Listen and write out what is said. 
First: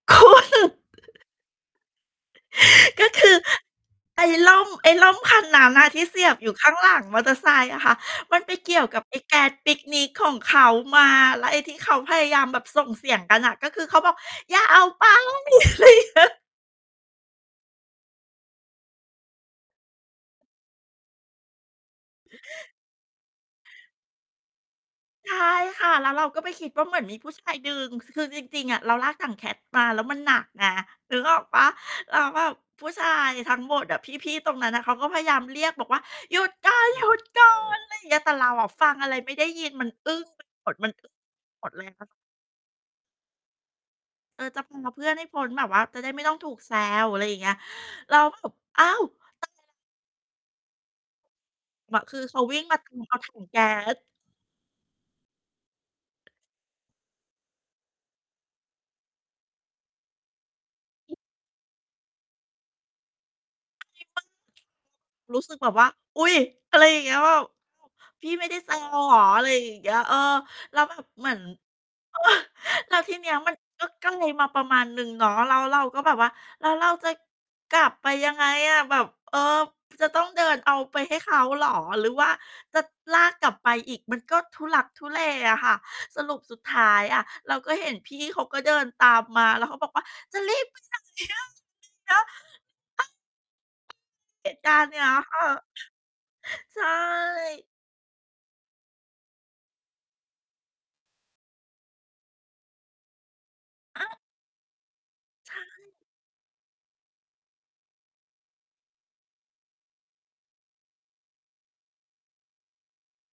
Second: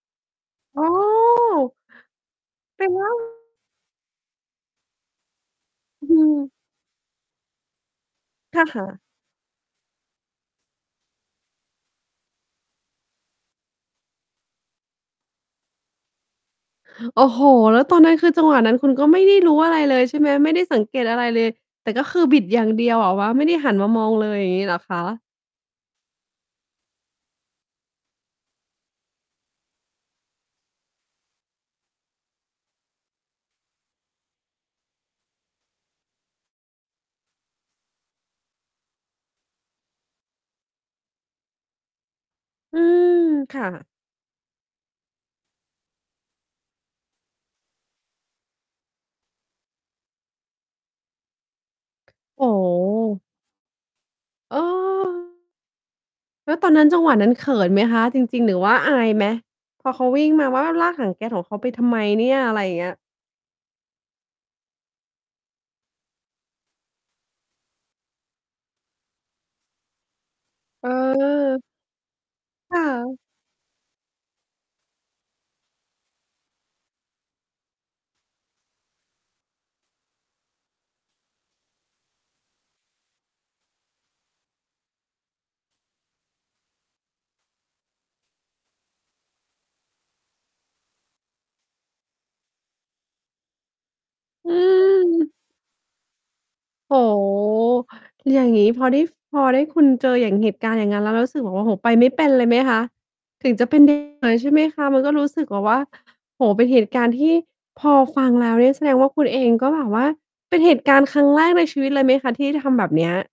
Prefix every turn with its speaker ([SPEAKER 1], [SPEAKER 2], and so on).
[SPEAKER 1] โอ้! เป็น แ
[SPEAKER 2] ก
[SPEAKER 1] ล
[SPEAKER 2] ็
[SPEAKER 1] ้ว
[SPEAKER 2] คือไอ้ร่ม ไอ้ร่มคันนั้นน่ะ ที
[SPEAKER 1] อ
[SPEAKER 2] ่
[SPEAKER 1] ื
[SPEAKER 2] เสีย
[SPEAKER 1] ม
[SPEAKER 2] บอยู่ข้างหลังมอเตอร์ไซค์อะค่ะ มันไป
[SPEAKER 1] ท
[SPEAKER 2] เก
[SPEAKER 1] ค
[SPEAKER 2] ี่ย
[SPEAKER 1] ่
[SPEAKER 2] วกั
[SPEAKER 1] ะ
[SPEAKER 2] บไอ้แก๊สปิกนิกของเขามา แล้วไอ้ที่เขาพยายามแบบส่งเสียงกันน่ะ ก็คือเขาบอก "อย่าเอาไป" อะไรเงี้ย
[SPEAKER 1] โอ้โฮ แล้วตอนนั้นคือจังหวะนั้นคุณก็ไม่ได้รู้อะไรเลย ใช่ไหม ไม่ได้สังเกตอะไรเลย แต่ก็คือบิดอย่างเดียวแบบว่าไม่ได้หันมามองเลย อย่างงี้ เหรอคะ?
[SPEAKER 2] ใช่ค่ะ แล้วเราก็ไปคิดว่าเหมือนมีผู้ชายดึง ค คือจริง ๆ อะเราลากถังแก๊ส มาแล้วมันหนักไงนึกออกเปล่า? แล้วแบบผู้ชายทั้งหมดอะ พี่ ๆ ตรงนั้นน่ะ เขาก็พยายามเรียกบอกว่า "หยุดก่อน หยุด ก่อน" อะไรอย่างเงี้ย แต่เราอะฟังอะไรไม่ได้ยิน มันอึ้งไปหมด มันอึ้งหมดเลยค่ะ
[SPEAKER 1] อืม ค่ะ
[SPEAKER 2] เออ จะ พา เพื่อนให้พ้นแบบว่าจะได้ไม่ต้องถูกแซว อะไรอย่างเงี้ย เรา ก็แบบ อ้าว [unintelligible] บ คือเข
[SPEAKER 1] โ
[SPEAKER 2] า
[SPEAKER 1] อ้
[SPEAKER 2] วิ่ง
[SPEAKER 1] โ
[SPEAKER 2] มา ตามเอา
[SPEAKER 1] ฮ
[SPEAKER 2] ถัง แก๊ส
[SPEAKER 1] เออ แล้วตอนนั้นจังหวะนั้นเขินไหมคะ? จริง ๆ หรือว่าอายไหม? พอเขาวิ่งมาว่า "ลากถัง
[SPEAKER 2] อึ
[SPEAKER 1] แก๊สของเขาไปทำไมเนี่ย?" อะไรอย่างเงี้ย
[SPEAKER 2] [unintelligible] รู้สึกแบบว่า อุ๊ย! อะไรอย่างเงี้ยแบบ เขาบอก "พี่ไม่ได้ แซว เหรอ?" อะไรอย่างเงี้ย เออ แล้วแบบเหมือน
[SPEAKER 1] เออ ค่
[SPEAKER 2] แล้วท
[SPEAKER 1] ะ
[SPEAKER 2] ีนี้มันก็ไกลมาประมาณหนึ่งเนาะ แล้วเราก็แบบว่าแล้วเราจะกลับไปยังไงอะ? แบบ เออ จะต้องเดินเอาไปให้เขาเหรอ? หรือว่าจะลากกลับไปอีกมันก็ทุลักทุเลอะค่ะ สรุปสุดท้ายอะเราก็เห็นพี่เขาก็เดินตามมาแล้วเขาบอกว่า "จะรีบ ไปไหนอะ?" อย่างเงี้ย เออ เห
[SPEAKER 1] อื
[SPEAKER 2] ตุการณ์เนี่ย
[SPEAKER 1] ม
[SPEAKER 2] ค่ะ ใช
[SPEAKER 1] โอ้โฮ
[SPEAKER 2] ่
[SPEAKER 1] อย่างงี้พอได้ ฟ พอได้ คุณเจอเหตุการณ์อย่างงั้นแล้วเรารู้สึกแบบ โอ้โฮ ไปไม่เป็นเลยไหมคะ? ถึงจะเป็น เด
[SPEAKER 2] อ้าว
[SPEAKER 1] เลย ใช่ไหมคะ มันก็รู้สึก
[SPEAKER 2] ใช
[SPEAKER 1] แบบว่า
[SPEAKER 2] ่
[SPEAKER 1] โอ้โฮ เป็นเหตุการณ์ที่พอฟังแล้วเนี่ยแสดงว่าคุณเอง ก็แบบว่า เป็นเหตุการณ์ครั้งแรกในชีวิตเลยไหมคะ? ที่ทำแบบนี้